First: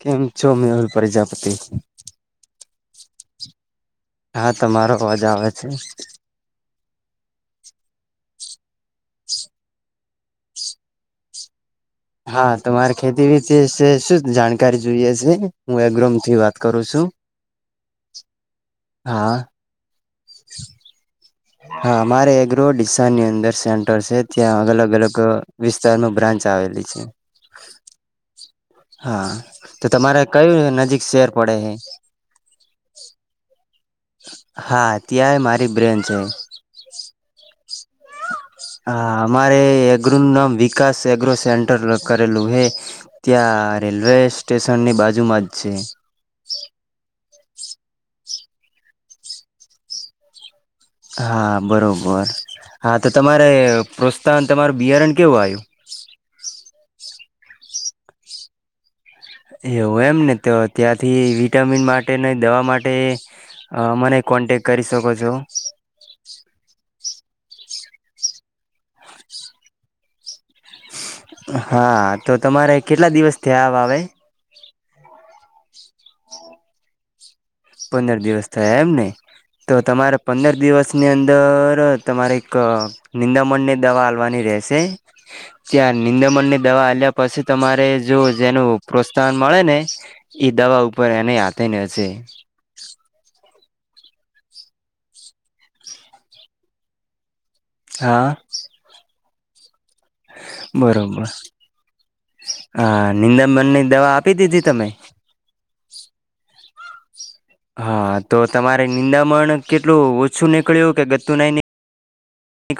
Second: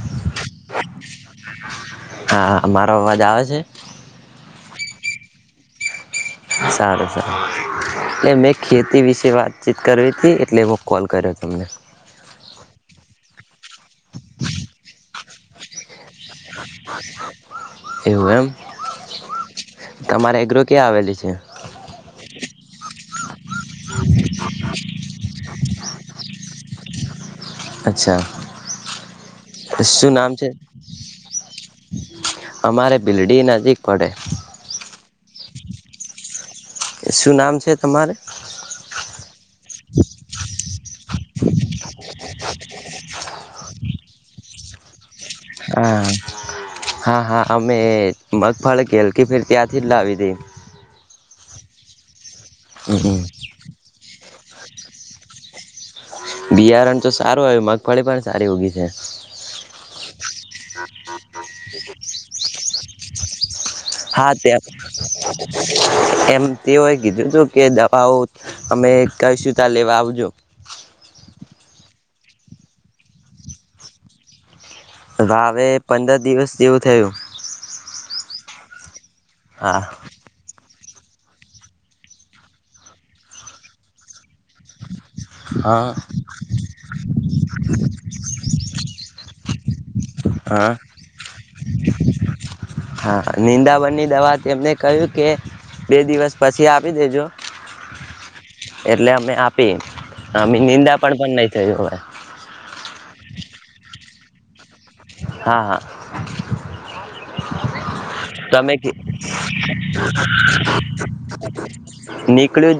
કેમ છો મેહુલ પ્રજાપતિ? હા મારો અવાજ આવે છે. હા તમારો અવાજ આવે છે. સારું સારું એ મ ખેતી વિશેે વાતચીત કરવી. કે એટલે એવો કોલ કર્યો તમને. હા તમારે ખેતી વિતેશે શું શું જાણકારી જોઈએ છે હું એગ્રોમ થી વાત કરું છું એવું એમ. હા તમારે એગ્રો ક્યાં આવેલી છે. હા મારે એગ્રો ડીસાની અંદર સેન્ટર છે ત્યાં અલગ અલગ વિસ્તાર ન બ્રાન્ચ આવેલ છે. અચ્છા. હા તો શું તમારે નામ છે કયું નજીક શેર પડે હૈ. અમારે ભીલડી નજીક પડે. ત્યાંય મારી બ્રેન છે. શું નામ છે? અમારે. હા અમારે એગ્રો નું નામ વિકાસ એગ્રો સેન્ટર લ કરેલું હે ત્યાં રેલવે સ્ટેશનની બાજુમાં જ છે હા હા હા. અમે મગફળ ગેલકી ફેર ત્યાંથી જ લાવી દે. હા બરોબર. હા તો હમ, તમારે તમારું બિયારણ કેવું આવ્યું બિયારણ તો સારું આવ મગફળી પણ સારી ઊગી છે એવું એમ ને તો ત્યાંથી વિટામિન માટે ને દવા માટે તે હા ત્યા એમ તેઓય કીધું કે દવાઓ અમે કશું ત્યા લેવા આવજો હા તો તમારે કેટલા દિવસ થયા આવે રવે પંદર દિવસ જેવું થયું પંદર દિવસ થયા એમ ને તો હા તમારે પંદર દિવસ ની અંદર તમારે એક નિંદામણની દવા હાલવાની રહેશે હા ત્યાં નિંદમણ ની દવા હલ્યા પછી તમારે જો જેનું પ્રોત્સાન મળને એ હા દવા ઉપર એને આથેને હશે હા નિંદાવનની દવા તેમને કહ્યું કે બે દિવસ પછી આપી દેજો હા પીન હ નિંદા પણ નહી થય હવે હ નિંદાબનની દવા આપી દીધી તમે હા હા હા તો તમે તમારે નિંદામણ કેટલું ઓછું નીકળ્યું કે ગતું નઈની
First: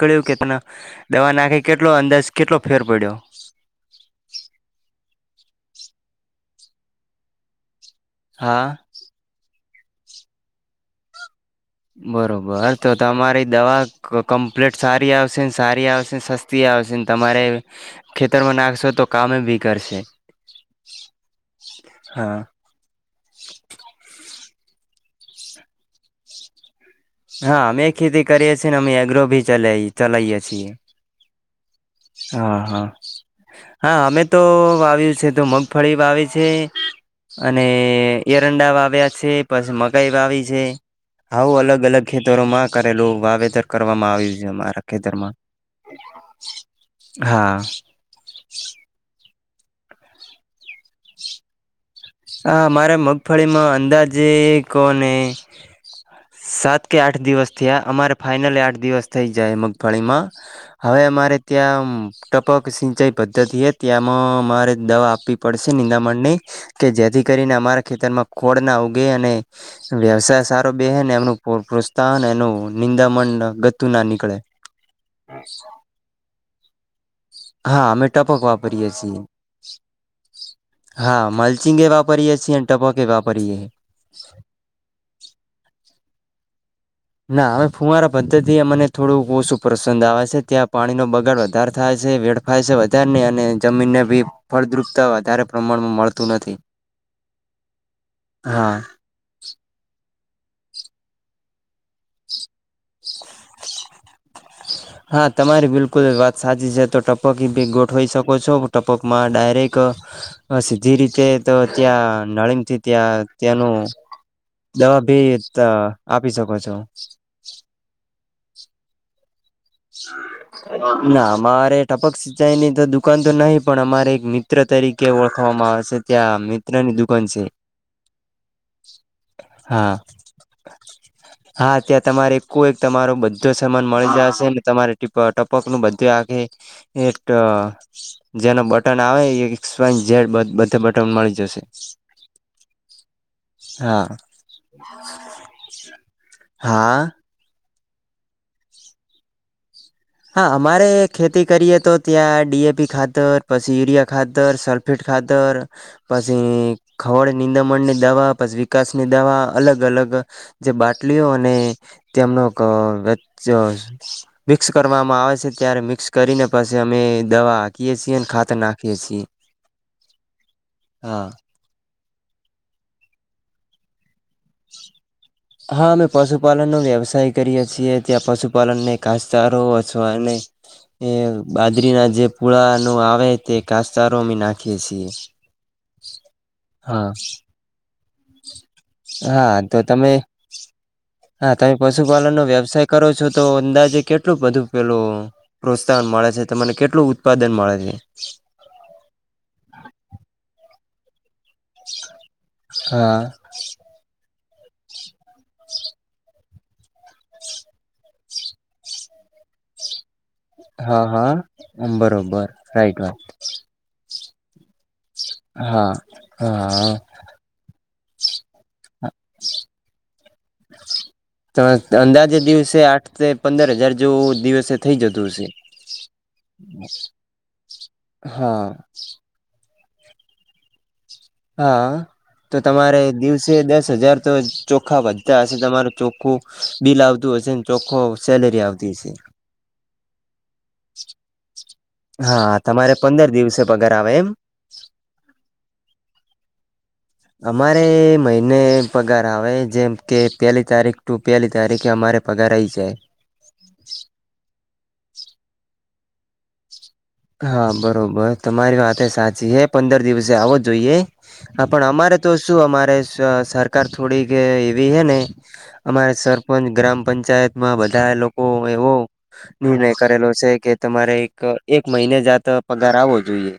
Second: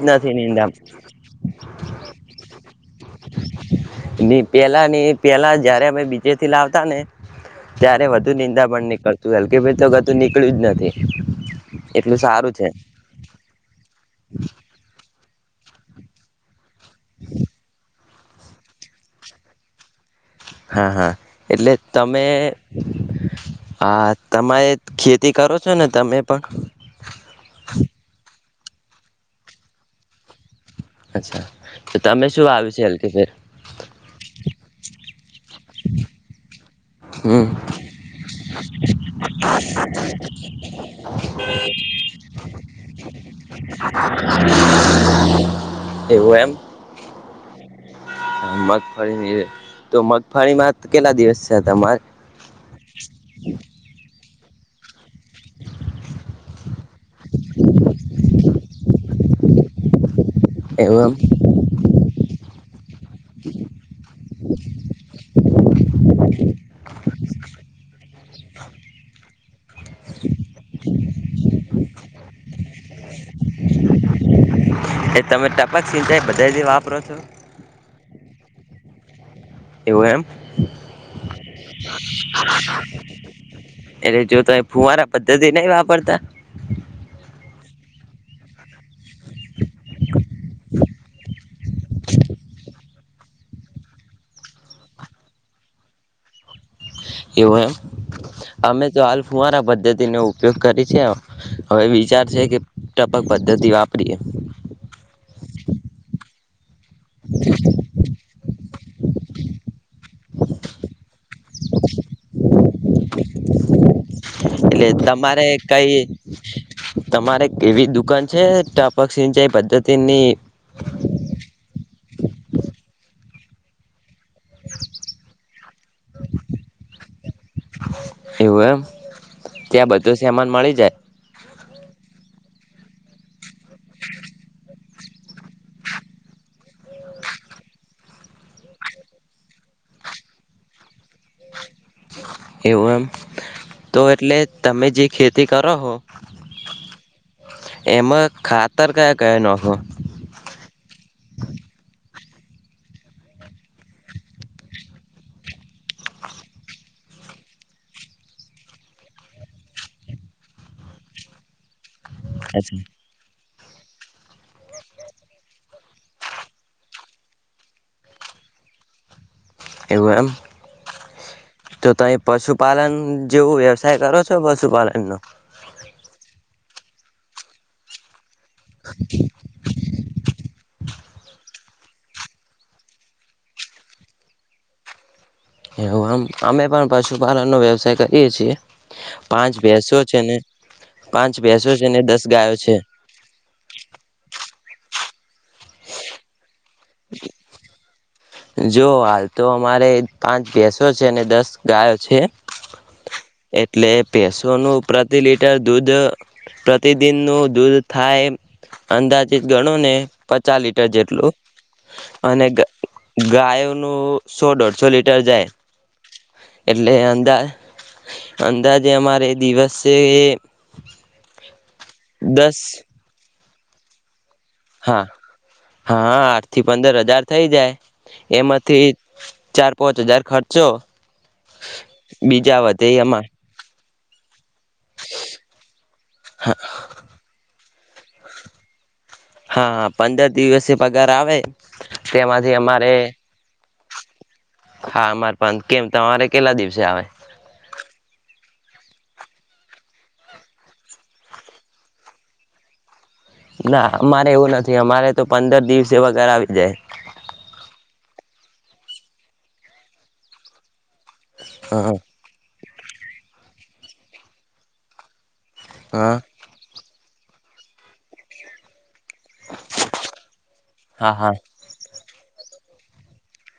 જ કે નથી ત નિંદા દવા નાખી કેટલો અંદાજ કેટલો ફેર પડ્યો પેલા ની પેલા જયારે અમે બીજે થી લાવતા ને ત્યારે વધુ હા નિંદા પણણ નીકળતું કે ભાઈ તો કતું નીકળ્યું જ નથી એટલું સારું છે બરોબર તો તમારી દવા કમ્પ્લીટ સારી આવશે સારી આવશે સસ્તી આવેશે તમારે ખેતરમાં નાખશો તો કા બી કરશે હા હા એટલે તમે હા આ તમારે ખેતી તે કરો છો ને તમે પણ હા અમે ખેતી કરીએ છીએ અ એગ્રો ભી ચ ચલાએ છીએ અચ્છા તો તમે શું હા આવ્યું છે હા હલથી ફેર હા અમે તો વાવ્યું છે તો મગફળી વાવે છે અને હમ એરંડા વાવ્યા છે પછી મકાઈ વાવી છે આવું અલગ અલગ ખેતરોમાં કરેલું વાવેતર કરવામાં આવ્યું છે અમારા ખેતરમાં એવો એમ હા મગ ફરી તો મગફળીમાં કેટલા દિવસ છે તમારે હા મારા મગફળીમાં અંદાજે એક કોને સાત કે આઠ દિવસ થયા અમારે ફાાઈનલ આઠ દિવસ થઈ જાય મગફાળીમાં હવે એવું અમારે ત્યાં ટપક સિંચાઈ પદ્ધતિ છે ત્યાંમાં મામારે દવા આપવી પડશે ંદામણની કે જેથી કરીને અમારા ખેતરમાં ખોળના ઉગે અને વ્યવસાય સારો બહેન એમનું પ્રોત્સાહન અને નિંદા મડ એ તમે ટપક ચિંતા એ બતાવી દ આપ ઉપરાથ હા અમે ટપક વાપરીએ છીએ એવું એમ હા મલ્ચિંગ એ વાપરીએ છીએ અને ટપક એ વાપરીએ એટલે જો ત ફૂવારા પદ્ધતિ નહ વાપરતા ના હવે ફુવારા પદ્ધતિ અમને થોડું ઓશું પસંદ આવે છે ત્યાં પાણીનો બગાડ વધારે થાય છે વેડફાય છે વધારે નહી અને જમીનને બી ફળદ્રુપતા વધારે પ્રમાણમાં મળતું નથી એવો એમ હા અમે તો હાલ ફુવારા પદ્ધતિને તું કરી છે આવ હવે વિચાર છે કે ટપક પદ્ધતિ વાપરીએ હા તમારી બિલકુલ વાત સાચી છે તો ટપક ભી ગોઠવાઈ શકો છો ટપક માં ડાયરેક્ટ સીધી રીતે તો ત્યાં નળીંગથી ત્યાં ત્યાંનું એટલે દવા ભી તમારે કઈ આપી શકો છો તમારે એવી દુકાન છે ટપક સીન ના અમારે ટપક સિંચાઈ ની તો દુકાન તો નહીં પણ અમારે એક મિત્ર તરીકે ઓળખવામાં આવશે ત્યાં મિત્રનીુખ કો છેી એવું એમ ત્યાં હા બધો સમાન મળી જાય હા ત્યાં તમારે કો એક તમારો બધો સમાન મળી જશે ને તમારે ટપ ટપક નું બધું આખે જેનો બટન આવે એકન જેડ બધા બટન મળી જશે એવું એમ તો હા એટલે તમે જે ખેતી કરો હો હા એમાં ખાતર કયા કયા નો હા અમારે ખેતી કરીએ તો ત્યાં ડીએપી ખાતર પછી યુરિયા ખાતર સલ્ફેટ ખાતર પછી ખવડ નિંદમણની દવા પછી વિકાસની દવા અલગ અલગ જે બાટલીઓ અને તેમનો એવું વ વસ કરવામાં આવે છે ત્યારે મિક્સ કરીને પછી અમે દવા આખીએ છીએ ખાત નાખીએ છીએ એવું એમ હા જો ત પશુપાલન જેવું વ્યવસાય કરો તો પશુ પાલન ન હા અમે પશુપાલનનો વ્યવસાય કરીએ છીએ ત્યાં પશુ પલન ને કાસારો અથવાને એ બાજરી ના જે પૂળા ન આવે તે કાસચારોી નાખીએ છીએ એવું આમ અમે પણ હા પશુપાલનનોો વ્યવસાય કરી હા તો તમે છે ને પાંચ હા ભેંસો તમે છે ને દસ પશુપાલન નો ગાયો છે વ્યવસાય કરો છો તો અંદાજે કેટલું બધું પેલું પ્રોત્સાહન મળે છે તમને કેટલું ઉત્પાદન મળે છે જો હાલ તો અમારે પાંચ દિવસ છે ને દસ ગ અ છે હા એટલે પેસો નું પ્રતિ લિટર દૂધ પ્રતિદિન નું દૂધ થાય અંદાજીિત ગણો ને પચાસ લીટર હા જેટલું હા અને બરોબર રાઈટ વાત ગાયનું સો દોઢસોે જાય હા એટલે હા અંદા અંદાજે અમારે દિવસ છે એ ત અંદાજે દિવસે આઠ પંદર હજાર જો હા હા આઠ થી પંદર હજાર થઇ જાય હા એમાંથી ચાર પાંચ હજાર ખર્ચો હા તો બીજા વધે તમારે એમાં દિવસે દસ હજાર તો. [inaudible] ચોખ્ખા વધતા હશે. તમારું ચોખ્ખું બિલ આવતું હશે. ચોખો સેલેરી આવતી હશે હા, હા, પંદર દિવસે પગાર આવે હા તેમાંથી અમારે તમારે પંદર દિવસે પગાર આવે એમ હા. અમારે પણ કેમ તમારે કેટલા દિવસે આવે. અમારે મહિને પગાર આવે જેમ કે પેલી તારીખ ટુ પેલી તારીખે અમારે પગાર આવી હી જાય. ના, મારે એવું નથી. કે અમારે. તો પંદર દિવસે પગાર આવી જાય. હા, બરોબર તમારી વાતએ સાચી છે, પંદર દિવસે આવો જોઈએ. હા. પણ, અમારે તો. શું. અમારે સરકાર થોડીક એવી હે. ને અમારે હા સરપંચ ગ્રામ પંચાયત માં બધા લોકો એવો. નિર્ણય કરેલો છે. કે હા તમારે હા એક એક. ને જા હા તો પગાર આવવો જોઈએ.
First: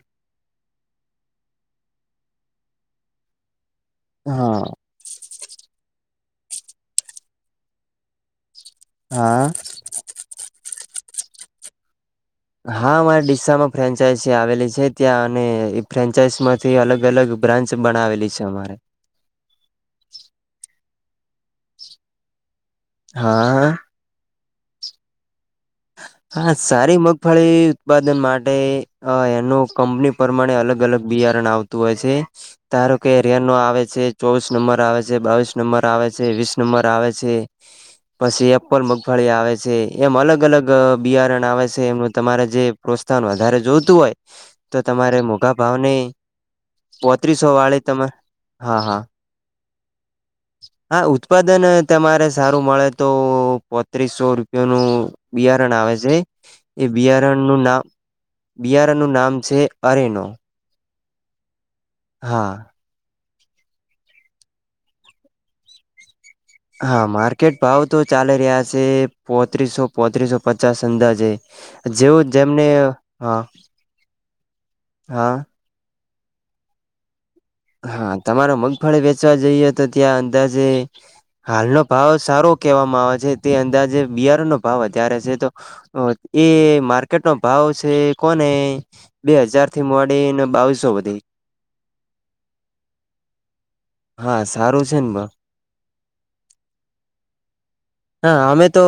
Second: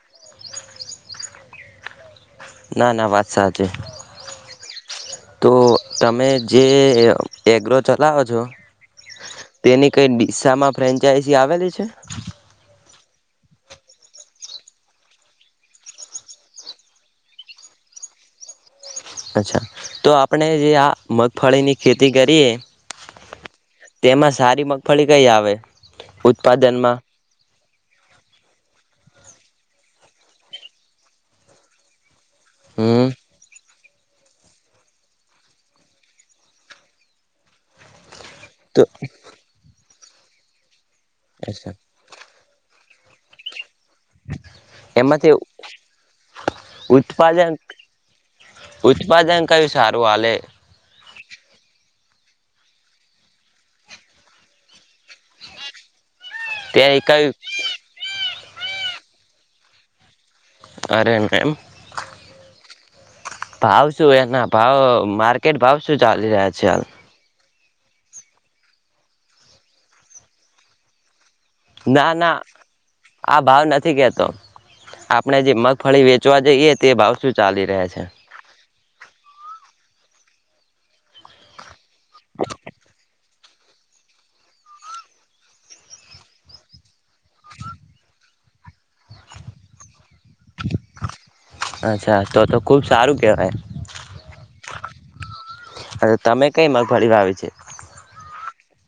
ના. ના. વાત સાચી હા. તો તમે. જે એગ્રો, ચલાવો છો. હા. તેની કઈ દિશા માં ફ્રેન્ચ ક્યા એસી આવેેલી છે હા. મારે ડીસા માં ફ્રેન્ચાઇઝ આવેલી છે. ત્યાં અને એ ફ્રેન્ચાઈઝ માંથી અલગ અલગ બ્રાન્ચ બનાવેલી છે. અમારે અચ્છા, તો આપણેે જે આ મગફળી ની ખેતી કરીએ. હા. તેમાં સારી મગફળી કઈ આવે. હા. સારી ઉત્પાદનમાં મગફળી ઉત્પાદન માટે એ. એનું કંપની પ્રમાણે અલગ અલગ બિયારણ આવતું હોય છે. ધારો હમ કે રેનો આવે છે છે ચોવીસ નંબર આવે છે. બાવીસ નંબર આવે છે. વીસ નંબર આવે છે. પછી તો અપ્પ્લે મગફળી આવે છે. એમ અલગ અલગ. અ બિયારણ આવે અચ્છા છે. એમનું તમારે જે પ્રોત્સાહન વધારે જોતુ ઉગતું હોય તો તમારે એમાંથી મોઘા ભાવનની ઉત્પાદન પોત્રીસો વાળી તમારે હા હા ઉત્પાદન કયું સારું હાલે હા ઉત્પ ઉત્પાદન તમારે સારું મળે તો પોત્રીસસો રૂપિયા નું... બિયારણ આવે છે. તે એ કયું બિયારણનું નામ... બિયારણ નું નામ છે અરેનો. અરેન એમ. હા. ભાવ શું એના ભાવ માર્કેટ ભાવ શું ચાલી રહ્યા છે. હાલ હા મા ક્રિકેટ ભાવ તો ચાલી રહ્યા સે પોત્રીસો પોત્રીસો પચાસ અંદાજે. ના જેવું ના જેમને આ હા ભાવ નથી કેતો હા આપણેે જે મગફળી વેચ ચવા જઈએ તે ભાવ શુ હા તમારો મગ ફળ વેચવા જઈએ તો ત્યાં અંદાજે હાલનો... ભાવ સારો કહેવામાં આવે છે. તે અંદાજે બિયારણ નો ભાવ વધારે છે તો એ માર્કેટ નો ભાવ છે કોને બે હજારથી મો એન બાવીસો વધી. ખૂબ સારું કહેવાય. સારું છે ને એટલે તમે કઈ મગફળી વાાવી છે. હા અમે તો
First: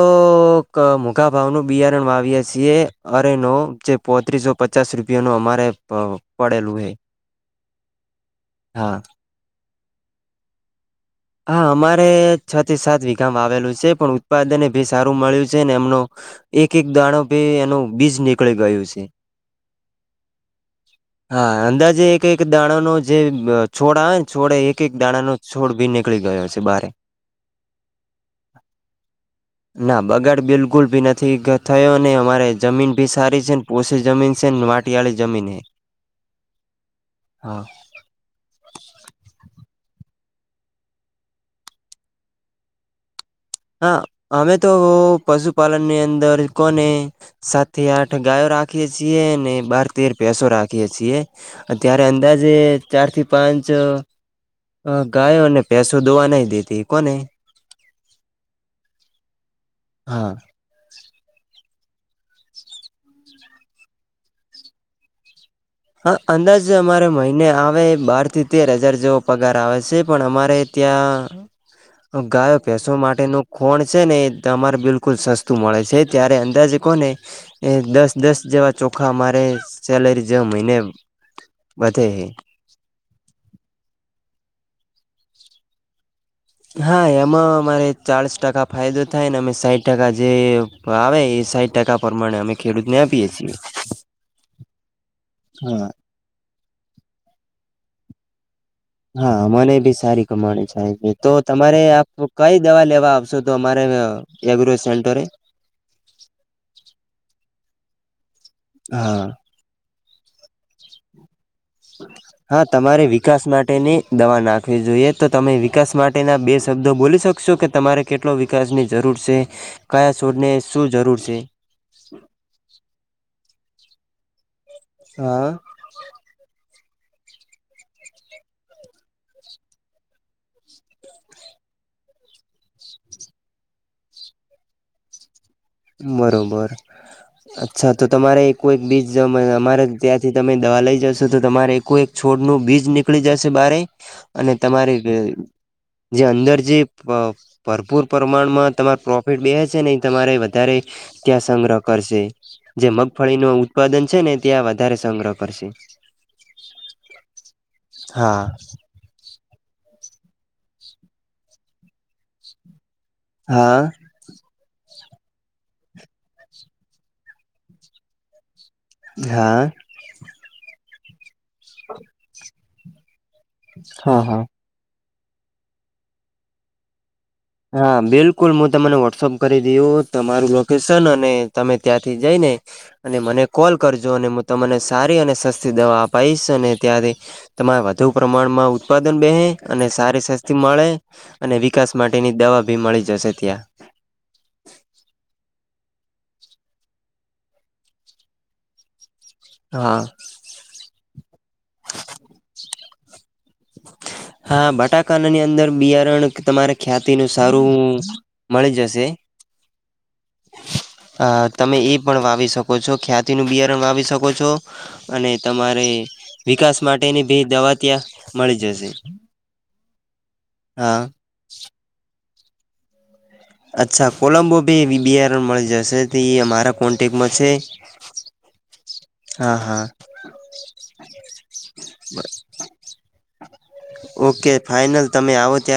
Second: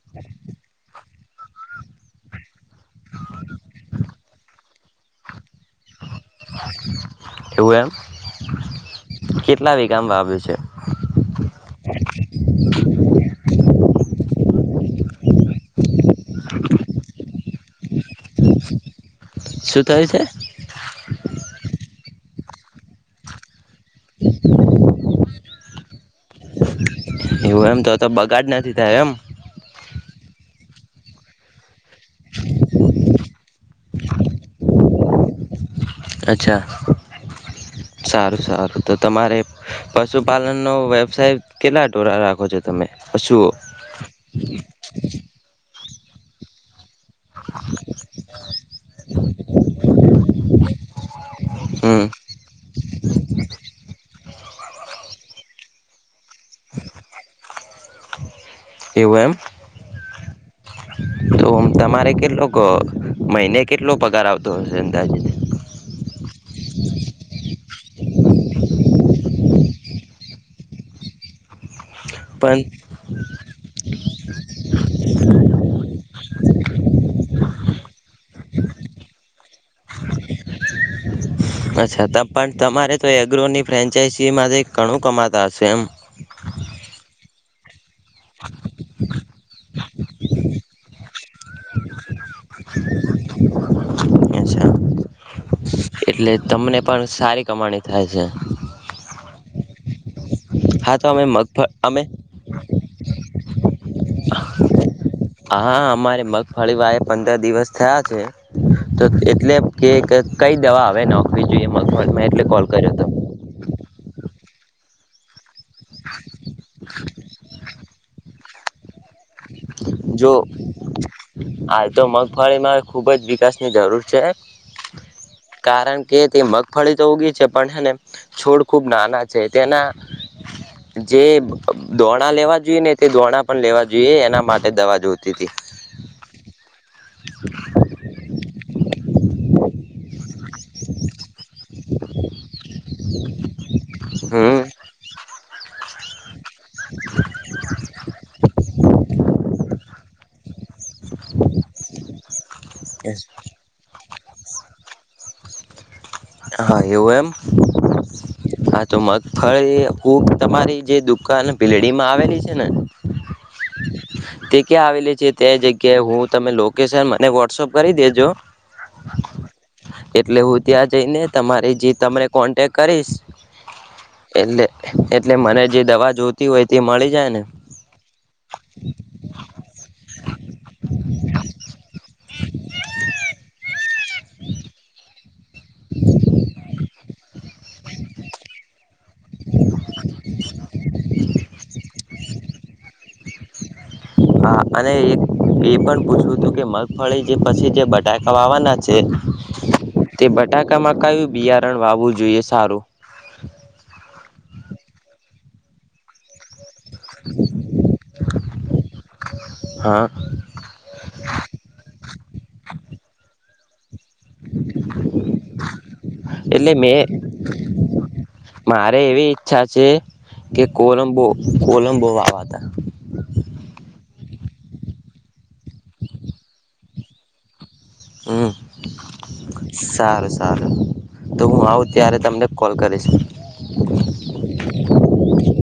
કમુ... કા ભાવનું બિયારણ વાવીએ છીએ અરેનો જે પોત્રીસો પચાસ રૂપિયાનું અમારે... પ પડેલું હે. એવું એમ. હા. કેટલા વિગામા આવ્યું છે. હા અમારે છ થી સાત વિઘામા આવેલું છે પણ... ઉત્પાદન એ ભી સારું મળ્યું છે ને એમનો એક એક દાણો ભી એનું બીજ નીકળી ગયું છે. શું થયું છે હા અંદાજે એક... એક દાણા નો જે... છોડ આવે ને છોડ એ એક એક દાણા નો... છોડ બીને... નીકળી ગયો છે બારે. એવું એમ તો તો બગાડ નથી થયો એમ. ગુલ ભી નથી થયો ને અમારે જમીન ભી સારી છે ને પોષી જમીન સે માટી વાળી જમીન હે. અચ્છા હા સારું સારું તો તમારે... પશુપાલનનો વ્યવસાય કેટલા ટોળા રાખો છો તમે... પશુઓ હા અમે તો પશુપાલન ની અંદર કોને સાત થી આઠ ગાયો રાખીએ છીએ બાર તેર ભૈસો રાખીએ છીએ હમ અત્યારે અંદાજે ચાર થી પાંચ હ ગાયોને ભૈસો દોવા નઈ દેતી કોને એવું એમ હા. તો તો. તમારે કેટલો ક મહિને કેટલો પગાર આવતો હશે અંદાજી હા અંદાજે અમારે મહિને આવે બાર થી તેર હજાર જેવો પગાર આવે છે પણ અમારે ત્યાં પણ ગાયો ભેંસો માટેનું ખોણ છે ને એ તમારે બિલકુલ સસ્તું મળે છે ત્યારે અંદાજે કો ને એ દસ દસ જેવા ચોખા મારે સેલેરી જવા મળ ને અચ્છા પણ તમારે તો એગ્રોની ફ્રેન્ચાઈસી માં ઘણું કમાતા હશે એમ હા એમાં મારે ચાળીસ ટકા ફાયદો થાય ને અમે સાહીઠ ટકા જે ભાવે એ સાઠ ટકા પ્રમાણે અમે ખેડૂતને આપીએ છીએ. અચ્છા હા એટલે તમને પણ સારી કમાણી થાય છે. હા મને ભી સારી હા કમાણી અમે તો મગફળ તમારે અમે આપ કઈ દવા લેવા આવશો તો અમારે એગ્રો સેન્ટરે હા અમારે મગફળી વાએ પંદર દિવસ થયા છે. તો હા એટલે કે કઈ દવા આવે નોખવી જોઈએ મેં એટલે હા કોલ કર્યો હતો. તમારે વિકાસ માટેની દવા નાખવી જોઈએ તો તમે વિકાસ માટેના બે શબ્દો બોલી શકશો કે તમારે કેટલો વિકાસની જરૂર છે. કયા જો છોડને શું જરૂર છે હાલ તો મગફળીમાં ખુબ જ વિકાસ જરૂર છે. હા કારણ કે તે મગ ફળી તો ઊગી છે પણ હને છોડ ખૂબ નાના છે તેના જે દોણા લેવા જોઈએ ને તે દોણા પણ લેવા જોઈએ એના માટે દવા જોતી હતી. બરોબર. અચ્છા તો તમારે એક કોઈક બીજ અમારે ત્યાંથી તમે દવા લઈ જશો તો તમારે એક એક છોડ નું બીજ નીકળી જશે બારે અને હમ તમારે જે અંદર જી ભરપૂર પ્રમાણમાં તમારે પ્રોફિટ બે છે નહી તમારે વધારે ત્યાં સંગ્રહ કરશે જે મગફળી ન ઉત્પાદન છે ને ત્યાં વધારે સંગ્રહ કરશે હા એવું એમ હા તો મગફળી ખુક તમારી જે દુકાન ભીલડી માં આવેલી છે ને હા તે ક્યાં આવેલી છે તે જગ્યાએ હું તમે લોકેશન મને વોટ્સઅપ કરી દેજો હા એટલે હું ત્યાં જ તેઈને તમારી જે તમને કોન્ટેક્ટ કરીશ હા હા એટલે એટલે મને જે દવા જોતી હોય તે મળી જાય ને હા બિલકુલ હું તમને વોટ્સઅપ કરી દીું તમારું લોકેશન અને તમે ત્યાંથી જઈ ને અને મને કોલ કરજો અને હું તમને સારી અને સસ્તી દવા અપાવીશ અને ત્યાંથી તમારે વધુ પ્રમાણમાં ઉત્પાદન બેહે અને સારી સસ્તી મળે અને વિકાસ માટે ની દવા ભી મળી જશે ત્યાં હા અને એ પણ પૂછવું હતું કે મગફળી જે પછી જે બટાકા વાવાના છે હા તે બટાકામાં કયું બિયારણ વાવું જોઈએ સારું [inaudible] હા બટાાના ની અંદર બિયારણ તમારે ખ્યાતિ નું સારું મળી જશે હા તમે એ પણ વાવી શકો છો ખ્યાતિ ન બિયર રંગાવી શકો આપ છો અને તમારે એટલે વિકાસ મેં માટેની બે દવા ત્યાં મળી જશે મારે એવી ઈચ્છા છે કે હા કોલંબો કોલંબો તોવાવાતા અચ્છા કોલમ્બો ભી બીઆાર મળે જ જૈસેથી અમારાા કોન્ટેક્ટમાં છે હમ હા હા સારું સારું તો હું આવું ત્યારે તમને કોલ કરીશ ઓકે ફાઈનલ તમે આવો ત્યારે